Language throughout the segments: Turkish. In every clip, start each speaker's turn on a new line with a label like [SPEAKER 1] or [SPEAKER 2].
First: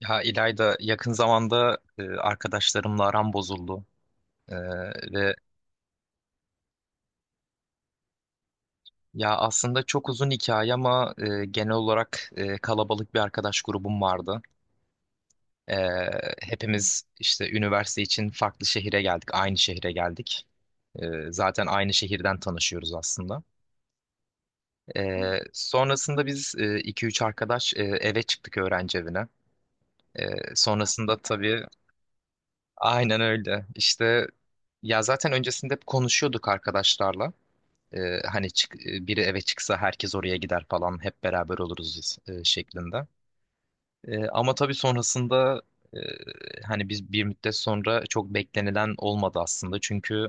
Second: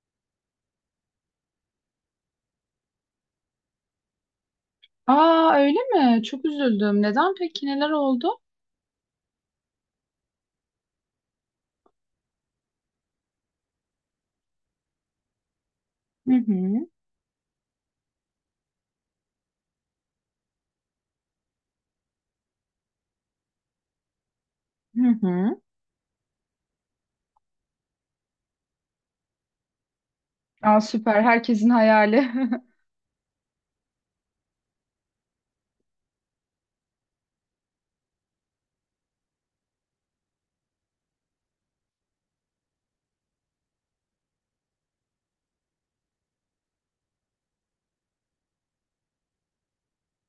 [SPEAKER 1] Ya İlayda yakın zamanda arkadaşlarımla aram bozuldu. E, ve
[SPEAKER 2] Aa, öyle mi? Çok üzüldüm. Neden peki? Neler oldu?
[SPEAKER 1] Ya aslında çok uzun hikaye ama genel olarak kalabalık bir arkadaş grubum vardı. E,
[SPEAKER 2] Hı hı,
[SPEAKER 1] Hepimiz işte üniversite için aynı şehre geldik. Zaten aynı şehirden tanışıyoruz aslında.
[SPEAKER 2] hı hı.
[SPEAKER 1] Sonrasında biz iki üç arkadaş eve çıktık, öğrenci evine.
[SPEAKER 2] Aa,
[SPEAKER 1] Sonrasında
[SPEAKER 2] süper.
[SPEAKER 1] tabii
[SPEAKER 2] Herkesin hayali.
[SPEAKER 1] aynen öyle. İşte ya zaten öncesinde hep konuşuyorduk arkadaşlarla. Hani biri eve çıksa herkes oraya gider falan, hep beraber oluruz biz, şeklinde. Ama tabii sonrasında e, hani biz bir müddet sonra çok beklenilen olmadı aslında. Çünkü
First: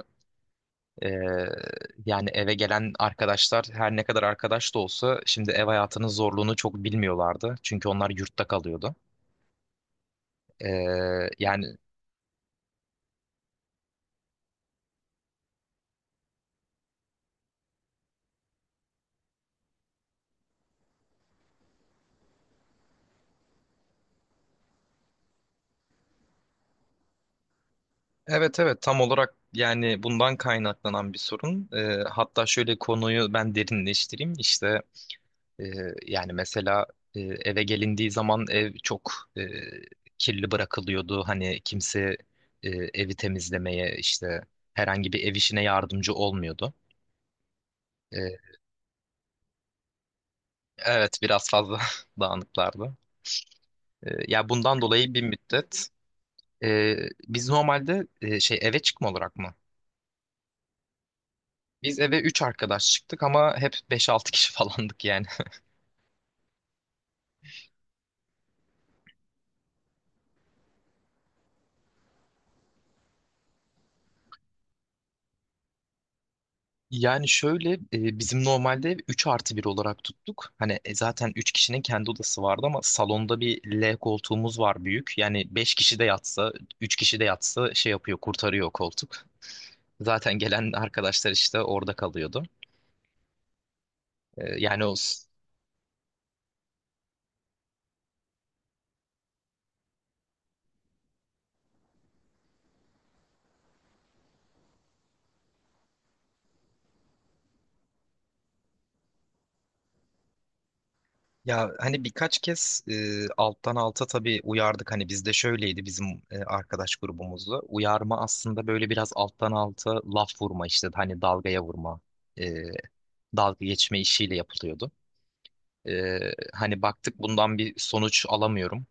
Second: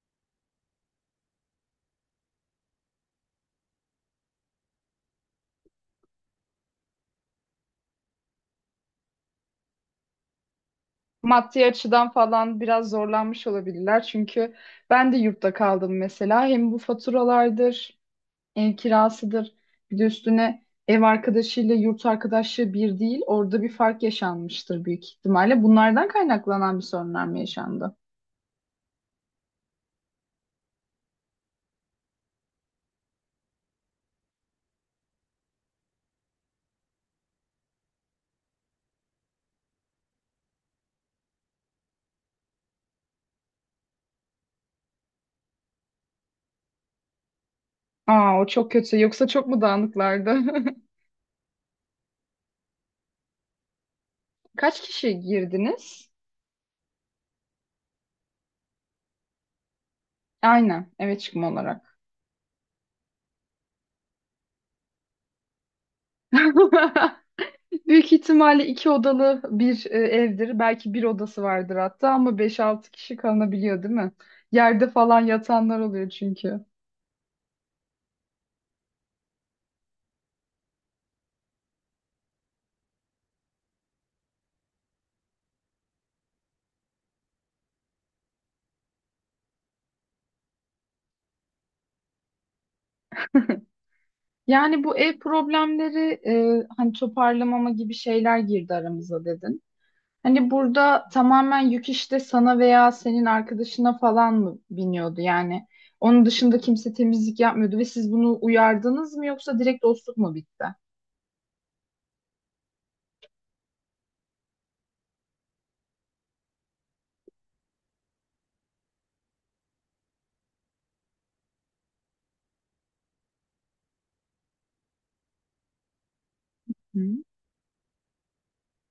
[SPEAKER 1] e, yani eve gelen arkadaşlar her ne kadar arkadaş da olsa şimdi ev hayatının zorluğunu çok bilmiyorlardı. Çünkü onlar yurtta kalıyordu. E,
[SPEAKER 2] Maddi
[SPEAKER 1] Yani
[SPEAKER 2] açıdan falan biraz zorlanmış olabilirler. Çünkü ben de yurtta kaldım mesela. Hem bu faturalardır, ev kirasıdır. Bir de üstüne ev arkadaşıyla yurt arkadaşı bir değil. Orada bir fark yaşanmıştır büyük ihtimalle. Bunlardan kaynaklanan bir sorunlar mı yaşandı?
[SPEAKER 1] evet evet, tam olarak yani bundan kaynaklanan bir sorun. Hatta şöyle, konuyu ben derinleştireyim. İşte Ee, yani mesela eve gelindiği zaman ev çok e, kirli bırakılıyordu. Hani kimse evi temizlemeye, işte herhangi bir ev işine yardımcı olmuyordu. Ee,
[SPEAKER 2] Aa, o çok kötü. Yoksa çok mu dağınıklardı?
[SPEAKER 1] evet, biraz fazla dağınıklardı. Ya bundan
[SPEAKER 2] Kaç
[SPEAKER 1] dolayı
[SPEAKER 2] kişi
[SPEAKER 1] bir müddet
[SPEAKER 2] girdiniz?
[SPEAKER 1] e, biz normalde eve çıkma olarak mı?
[SPEAKER 2] Aynen eve çıkma olarak.
[SPEAKER 1] Biz eve 3 arkadaş çıktık ama hep beş altı kişi falandık yani.
[SPEAKER 2] Büyük ihtimalle iki odalı bir evdir. Belki bir odası vardır hatta ama beş altı kişi kalınabiliyor değil mi? Yerde falan yatanlar oluyor çünkü.
[SPEAKER 1] Yani şöyle bizim normalde 3 artı bir olarak tuttuk. Hani zaten 3 kişinin kendi odası vardı ama salonda bir L koltuğumuz var, büyük. Yani 5 kişi de yatsa, 3 kişi de yatsa şey yapıyor, kurtarıyor o koltuk. Zaten gelen arkadaşlar işte orada kalıyordu. Yani
[SPEAKER 2] Yani
[SPEAKER 1] o
[SPEAKER 2] bu ev problemleri hani toparlamama gibi şeyler girdi aramıza dedin. Hani burada tamamen yük işte sana veya senin arkadaşına falan mı biniyordu yani? Onun dışında kimse temizlik yapmıyordu ve siz bunu uyardınız mı yoksa direkt dostluk mu bitti?
[SPEAKER 1] ya hani birkaç kez alttan alta tabii uyardık. Hani bizde şöyleydi, bizim arkadaş grubumuzda. Uyarma aslında böyle biraz alttan alta laf vurma, işte hani dalgaya vurma, e, dalga geçme işiyle yapılıyordu. Ee, Hani
[SPEAKER 2] Hı.
[SPEAKER 1] baktık bundan bir sonuç alamıyorum.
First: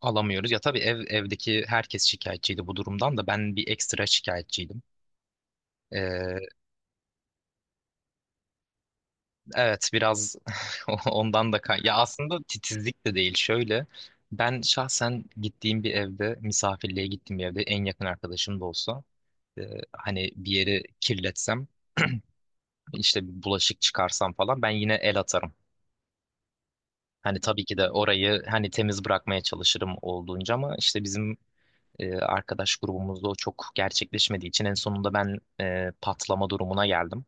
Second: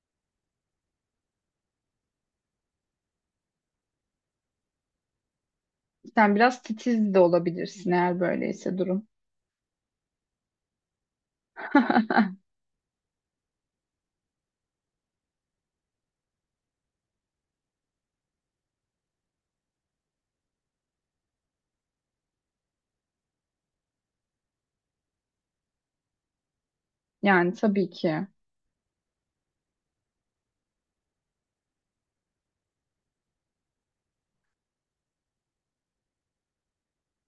[SPEAKER 1] Alamıyoruz. Ya tabii evdeki herkes şikayetçiydi bu durumdan, da ben bir ekstra şikayetçiydim.
[SPEAKER 2] Sen
[SPEAKER 1] Ee,
[SPEAKER 2] biraz titiz de olabilirsin eğer böyleyse durum.
[SPEAKER 1] evet biraz ya aslında titizlik de değil şöyle. Ben şahsen gittiğim bir evde, misafirliğe gittiğim bir evde en yakın arkadaşım da olsa e, hani bir yeri kirletsem, işte bir bulaşık çıkarsam falan ben yine el atarım. Hani
[SPEAKER 2] Yani
[SPEAKER 1] tabii ki de
[SPEAKER 2] tabii ki.
[SPEAKER 1] orayı hani temiz bırakmaya çalışırım olduğunca, ama işte bizim arkadaş grubumuzda o çok gerçekleşmediği için en sonunda ben patlama durumuna geldim.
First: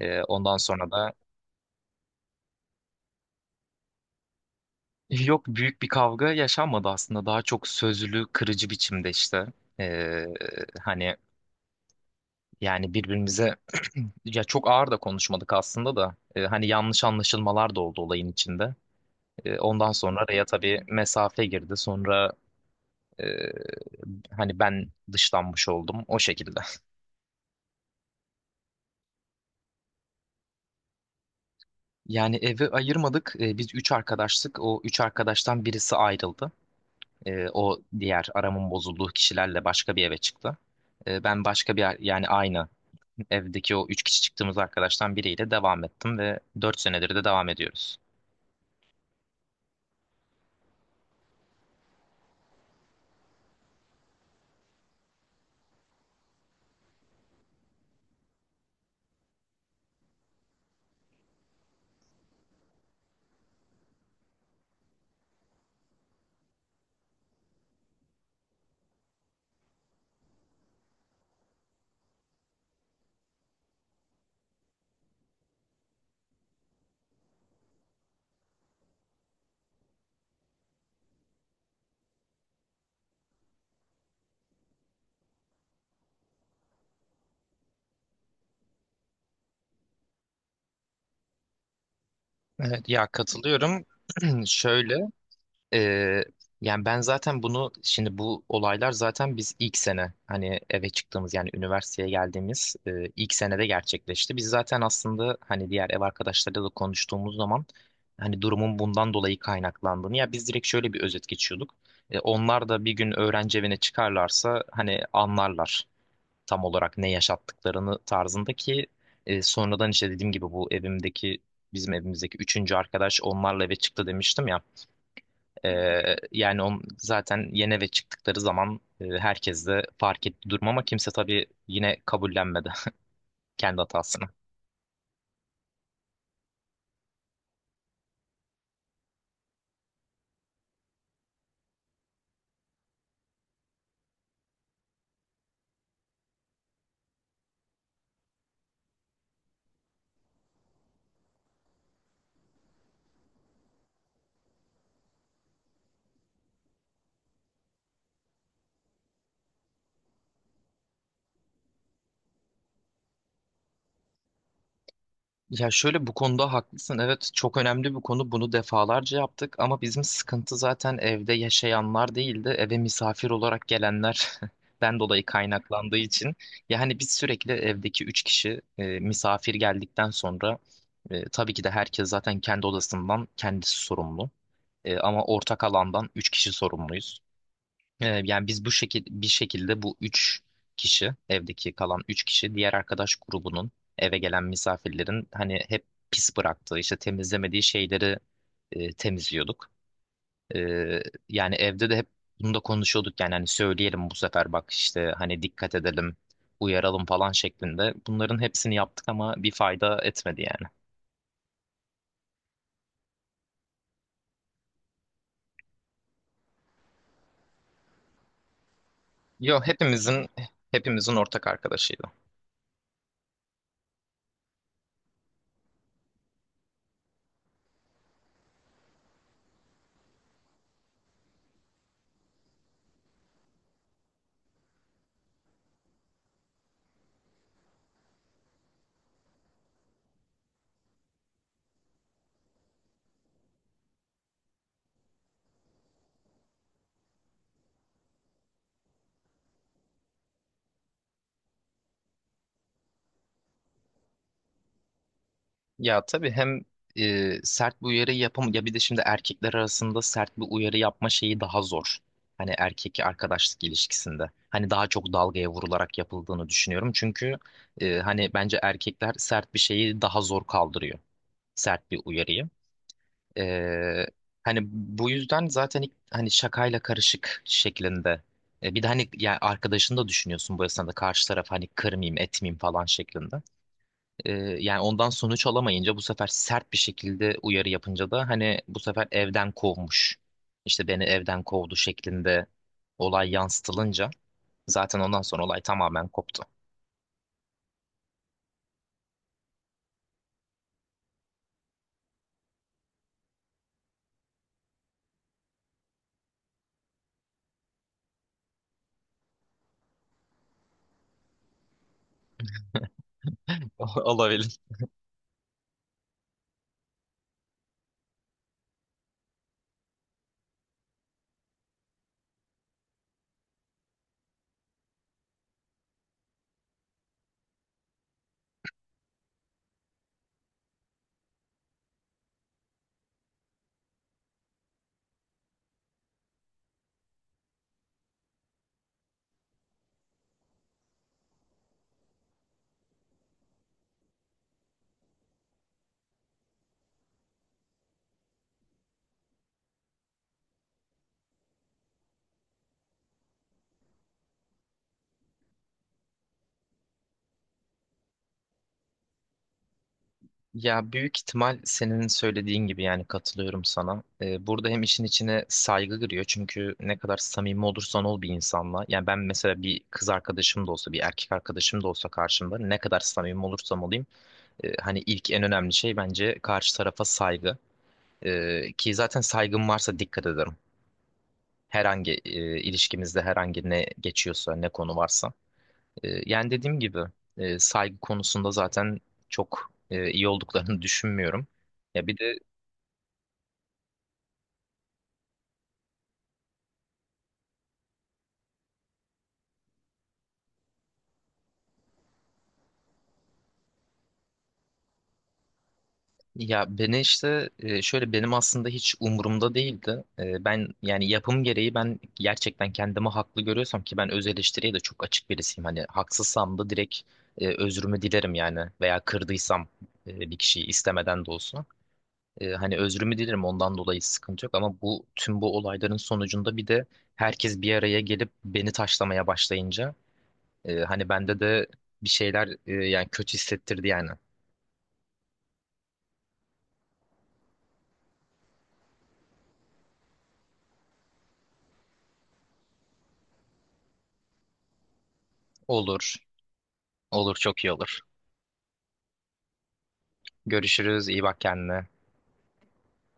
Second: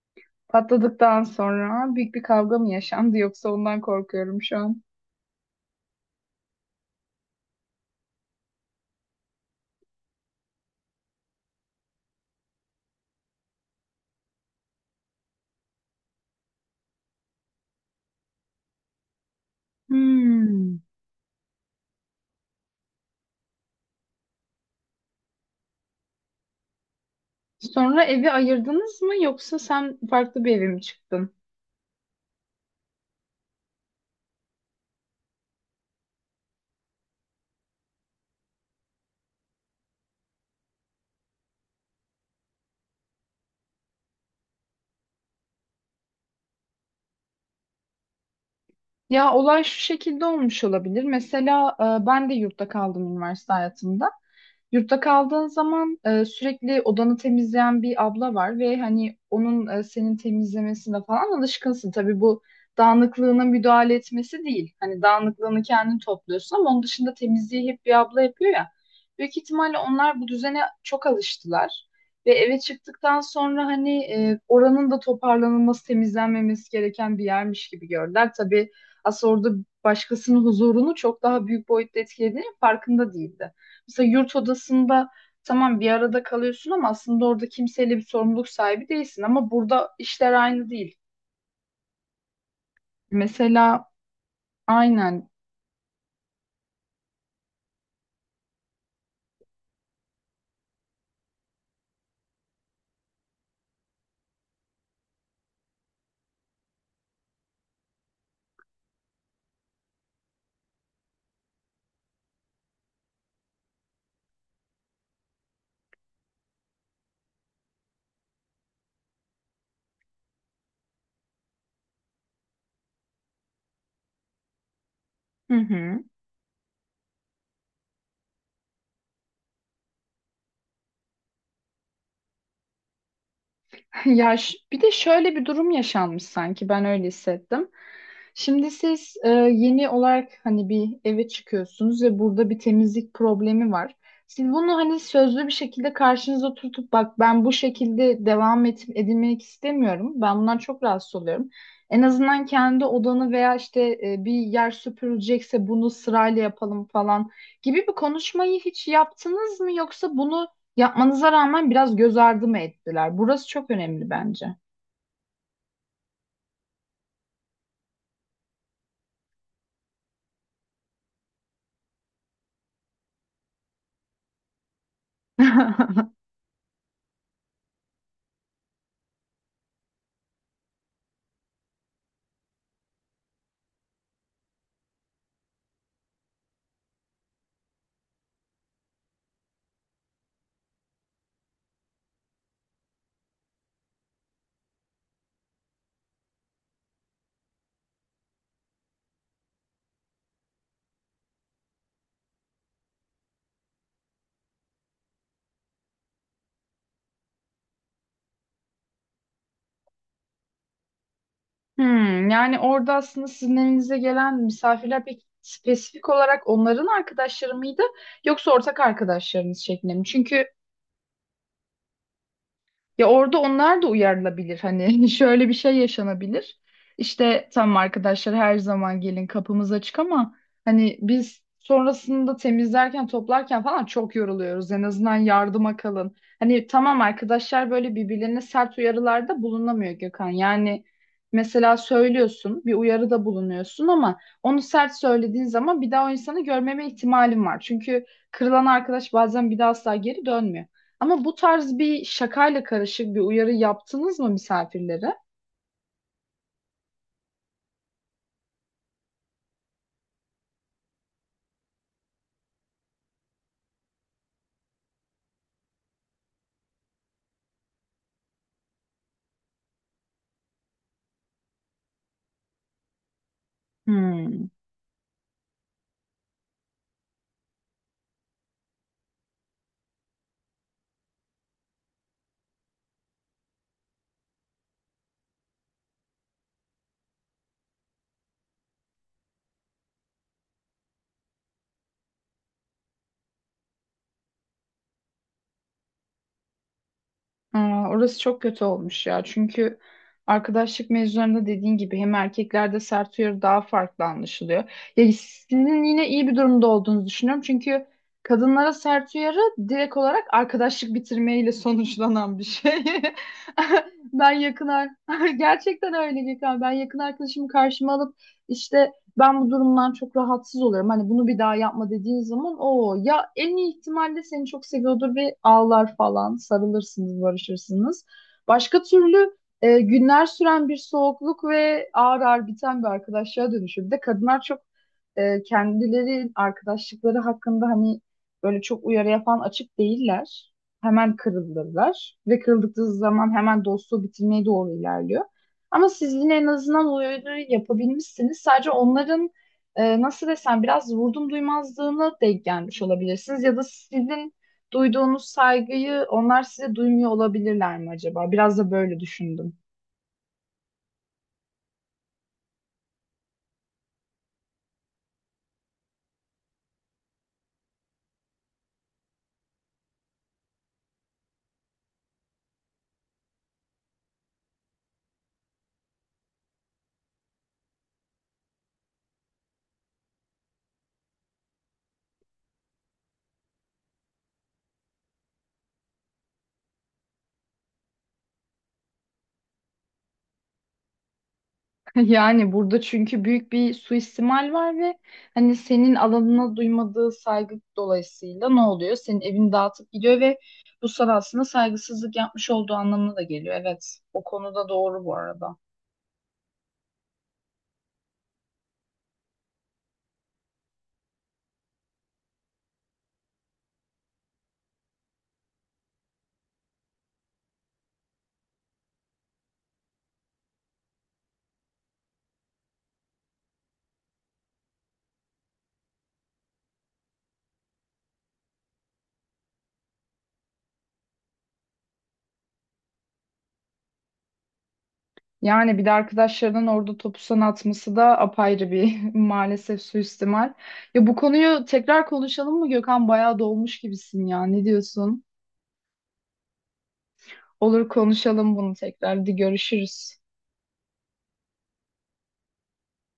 [SPEAKER 1] Ondan sonra da
[SPEAKER 2] Patladıktan sonra büyük bir kavga mı yaşandı yoksa ondan korkuyorum şu an.
[SPEAKER 1] yok, büyük bir kavga yaşanmadı aslında. Daha çok sözlü, kırıcı biçimde işte. E, hani Birbirimize ya çok ağır da konuşmadık aslında da. Hani yanlış anlaşılmalar da oldu olayın içinde. Ondan sonra araya
[SPEAKER 2] Hmm.
[SPEAKER 1] tabii mesafe girdi. Sonra e, hani ben dışlanmış oldum o şekilde.
[SPEAKER 2] Sonra evi ayırdınız mı yoksa sen farklı bir eve mi çıktın?
[SPEAKER 1] Yani evi ayırmadık. Biz üç arkadaştık. O üç arkadaştan birisi ayrıldı. O diğer aramın bozulduğu kişilerle başka bir eve çıktı. Ben başka bir, yani aynı evdeki o üç kişi çıktığımız arkadaştan biriyle devam ettim ve dört senedir de devam ediyoruz.
[SPEAKER 2] Ya olay şu şekilde olmuş olabilir. Mesela ben de yurtta kaldım üniversite hayatımda. Yurtta kaldığın zaman sürekli odanı temizleyen bir abla var ve hani onun senin temizlemesine falan alışkınsın. Tabii bu dağınıklığına müdahale etmesi değil. Hani dağınıklığını kendin topluyorsun ama onun dışında temizliği hep bir abla yapıyor ya. Büyük ihtimalle onlar bu düzene çok alıştılar. Ve eve çıktıktan sonra hani oranın da toparlanılması, temizlenmemesi gereken bir yermiş gibi gördüler. Tabii aslında orada başkasının huzurunu çok daha büyük boyutta etkilediğinin farkında değildi. Mesela yurt odasında tamam bir arada kalıyorsun ama aslında orada kimseyle bir sorumluluk sahibi değilsin ama burada işler aynı değil.
[SPEAKER 1] Evet, ya katılıyorum.
[SPEAKER 2] Mesela
[SPEAKER 1] Şöyle
[SPEAKER 2] aynen.
[SPEAKER 1] Ee, yani ben zaten bunu, şimdi bu olaylar zaten biz ilk sene, hani eve çıktığımız, yani üniversiteye geldiğimiz ilk senede gerçekleşti. Biz zaten aslında hani diğer ev arkadaşlarıyla da konuştuğumuz zaman hani durumun bundan dolayı kaynaklandığını, ya biz direkt şöyle bir özet geçiyorduk. Onlar da bir gün öğrenci evine çıkarlarsa hani anlarlar tam olarak ne yaşattıklarını tarzındaki sonradan işte dediğim gibi bu evimdeki bizim evimizdeki üçüncü arkadaş onlarla eve çıktı demiştim ya.
[SPEAKER 2] Hı hı.
[SPEAKER 1] Yani zaten yeni eve çıktıkları zaman herkes de fark etti durum, ama kimse tabii yine kabullenmedi kendi hatasını.
[SPEAKER 2] Ya bir de şöyle bir durum yaşanmış sanki, ben öyle hissettim. Şimdi siz yeni olarak hani bir eve çıkıyorsunuz ve burada bir temizlik problemi var. Siz bunu hani sözlü bir şekilde karşınıza oturtup bak ben bu şekilde edilmek istemiyorum. Ben bundan çok rahatsız oluyorum. En azından kendi odanı veya işte bir yer süpürülecekse bunu sırayla yapalım falan gibi bir konuşmayı hiç yaptınız mı? Yoksa bunu yapmanıza rağmen biraz göz ardı mı ettiler? Burası çok önemli bence.
[SPEAKER 1] Ya şöyle, bu konuda haklısın. Evet, çok önemli bir konu. Bunu defalarca yaptık ama bizim sıkıntı zaten evde yaşayanlar değildi. Eve misafir olarak gelenler ben dolayı kaynaklandığı için. Yani biz sürekli evdeki üç kişi misafir geldikten sonra, tabii ki de herkes zaten kendi odasından kendisi sorumlu. Ama ortak alandan üç kişi sorumluyuz. Yani biz bu şekil bir şekilde bu üç kişi evdeki kalan üç kişi, diğer arkadaş grubunun eve gelen misafirlerin hani hep pis bıraktığı, işte temizlemediği şeyleri temizliyorduk. Ee, Yani evde de hep bunu da konuşuyorduk yani, hani söyleyelim bu sefer bak, işte hani dikkat edelim, uyaralım falan şeklinde. Bunların hepsini yaptık ama bir fayda etmedi yani.
[SPEAKER 2] Hmm, yani orada aslında sizin evinize gelen misafirler pek spesifik olarak onların arkadaşları mıydı yoksa ortak arkadaşlarınız
[SPEAKER 1] Yo
[SPEAKER 2] şeklinde mi?
[SPEAKER 1] hepimizin
[SPEAKER 2] Çünkü
[SPEAKER 1] hepimizin ortak arkadaşıydı.
[SPEAKER 2] ya orada onlar da uyarılabilir hani şöyle bir şey yaşanabilir. İşte tamam arkadaşlar, her zaman gelin, kapımız açık ama hani biz sonrasında temizlerken toplarken falan çok yoruluyoruz. En azından yardıma kalın. Hani tamam, arkadaşlar böyle birbirlerine sert uyarılarda bulunamıyor Gökhan. Yani mesela söylüyorsun, bir uyarıda bulunuyorsun ama onu sert söylediğin zaman bir daha o insanı görmeme ihtimalin var. Çünkü kırılan arkadaş bazen bir daha asla geri dönmüyor. Ama bu tarz bir şakayla karışık bir uyarı yaptınız mı misafirlere?
[SPEAKER 1] Ya tabii hem sert bir uyarı yapam, ya bir de şimdi erkekler arasında sert bir uyarı yapma şeyi daha zor. Hani erkek arkadaşlık ilişkisinde. Hani daha çok dalgaya vurularak yapıldığını düşünüyorum. Çünkü hani bence erkekler sert bir şeyi daha zor kaldırıyor. Sert bir uyarıyı. E,
[SPEAKER 2] Hmm.
[SPEAKER 1] Hani bu yüzden zaten ilk, hani şakayla karışık şeklinde. Bir de hani ya arkadaşını da düşünüyorsun bu esnada, karşı taraf hani kırmayayım etmeyeyim falan şeklinde. Ee, Yani ondan sonuç alamayınca bu sefer sert bir şekilde uyarı yapınca da hani bu sefer evden kovmuş. İşte beni evden kovdu şeklinde olay yansıtılınca zaten ondan sonra olay tamamen koptu.
[SPEAKER 2] Aa, orası çok kötü olmuş ya. Çünkü arkadaşlık mevzularında dediğin gibi hem erkeklerde sert uyarı daha farklı anlaşılıyor. Ya sizin yine iyi bir durumda olduğunuzu düşünüyorum. Çünkü kadınlara sert uyarı direkt olarak arkadaşlık bitirmeyle sonuçlanan bir şey. Ben
[SPEAKER 1] Olabilir.
[SPEAKER 2] gerçekten öyle Gökhan. Ben yakın arkadaşımı karşıma alıp işte ben bu durumdan çok rahatsız oluyorum. Hani bunu bir daha yapma dediğin zaman o ya en iyi ihtimalle seni çok seviyordur ve ağlar falan, sarılırsınız, barışırsınız. Başka türlü günler süren bir soğukluk ve ağır ağır biten bir arkadaşlığa dönüşüyor. Bir de kadınlar çok kendileri arkadaşlıkları hakkında hani böyle çok uyarı yapan açık değiller. Hemen kırılırlar ve kırıldıkları zaman hemen dostluğu bitirmeye doğru ilerliyor. Ama siz yine en azından o öğünü yapabilmişsiniz. Sadece onların nasıl desem biraz vurdum duymazlığına denk gelmiş olabilirsiniz. Ya da sizin duyduğunuz saygıyı onlar size duymuyor olabilirler mi acaba? Biraz da böyle düşündüm.
[SPEAKER 1] Ya büyük ihtimal senin söylediğin gibi, yani katılıyorum sana. Burada hem işin içine saygı giriyor, çünkü ne kadar samimi olursan ol bir insanla. Yani ben mesela bir kız arkadaşım da olsa bir erkek arkadaşım da olsa karşımda ne kadar samimi olursam olayım hani ilk en önemli şey bence karşı tarafa saygı. Ki zaten saygım varsa dikkat ederim. Herhangi ilişkimizde herhangi ne geçiyorsa, ne konu varsa. Yani dediğim gibi saygı konusunda zaten çok iyi olduklarını düşünmüyorum. Ya bir de
[SPEAKER 2] Yani burada çünkü büyük bir suistimal var ve hani senin alanına duymadığı saygı dolayısıyla ne oluyor? Senin evini dağıtıp gidiyor ve bu sana aslında saygısızlık yapmış olduğu anlamına da geliyor. Evet, o konuda doğru bu arada.
[SPEAKER 1] Ya beni işte şöyle, benim aslında hiç umurumda değildi. Ben yani yapım gereği ben gerçekten kendimi haklı görüyorsam, ki ben öz eleştiriye de çok açık birisiyim. Hani haksızsam da direkt özrümü dilerim yani, veya kırdıysam bir kişiyi istemeden de olsa. Hani özrümü dilerim, ondan dolayı sıkıntı yok, ama bu tüm bu olayların sonucunda bir de herkes bir araya gelip beni taşlamaya başlayınca hani bende de bir şeyler yani kötü hissettirdi yani.
[SPEAKER 2] Yani bir de arkadaşlarının orada topu sana atması da apayrı bir maalesef suistimal. Ya bu konuyu tekrar konuşalım mı Gökhan? Bayağı dolmuş gibisin ya. Ne diyorsun?
[SPEAKER 1] Olur, olur, çok iyi
[SPEAKER 2] Olur,
[SPEAKER 1] olur.
[SPEAKER 2] konuşalım bunu tekrar. Hadi görüşürüz.
[SPEAKER 1] Görüşürüz. İyi bak kendine.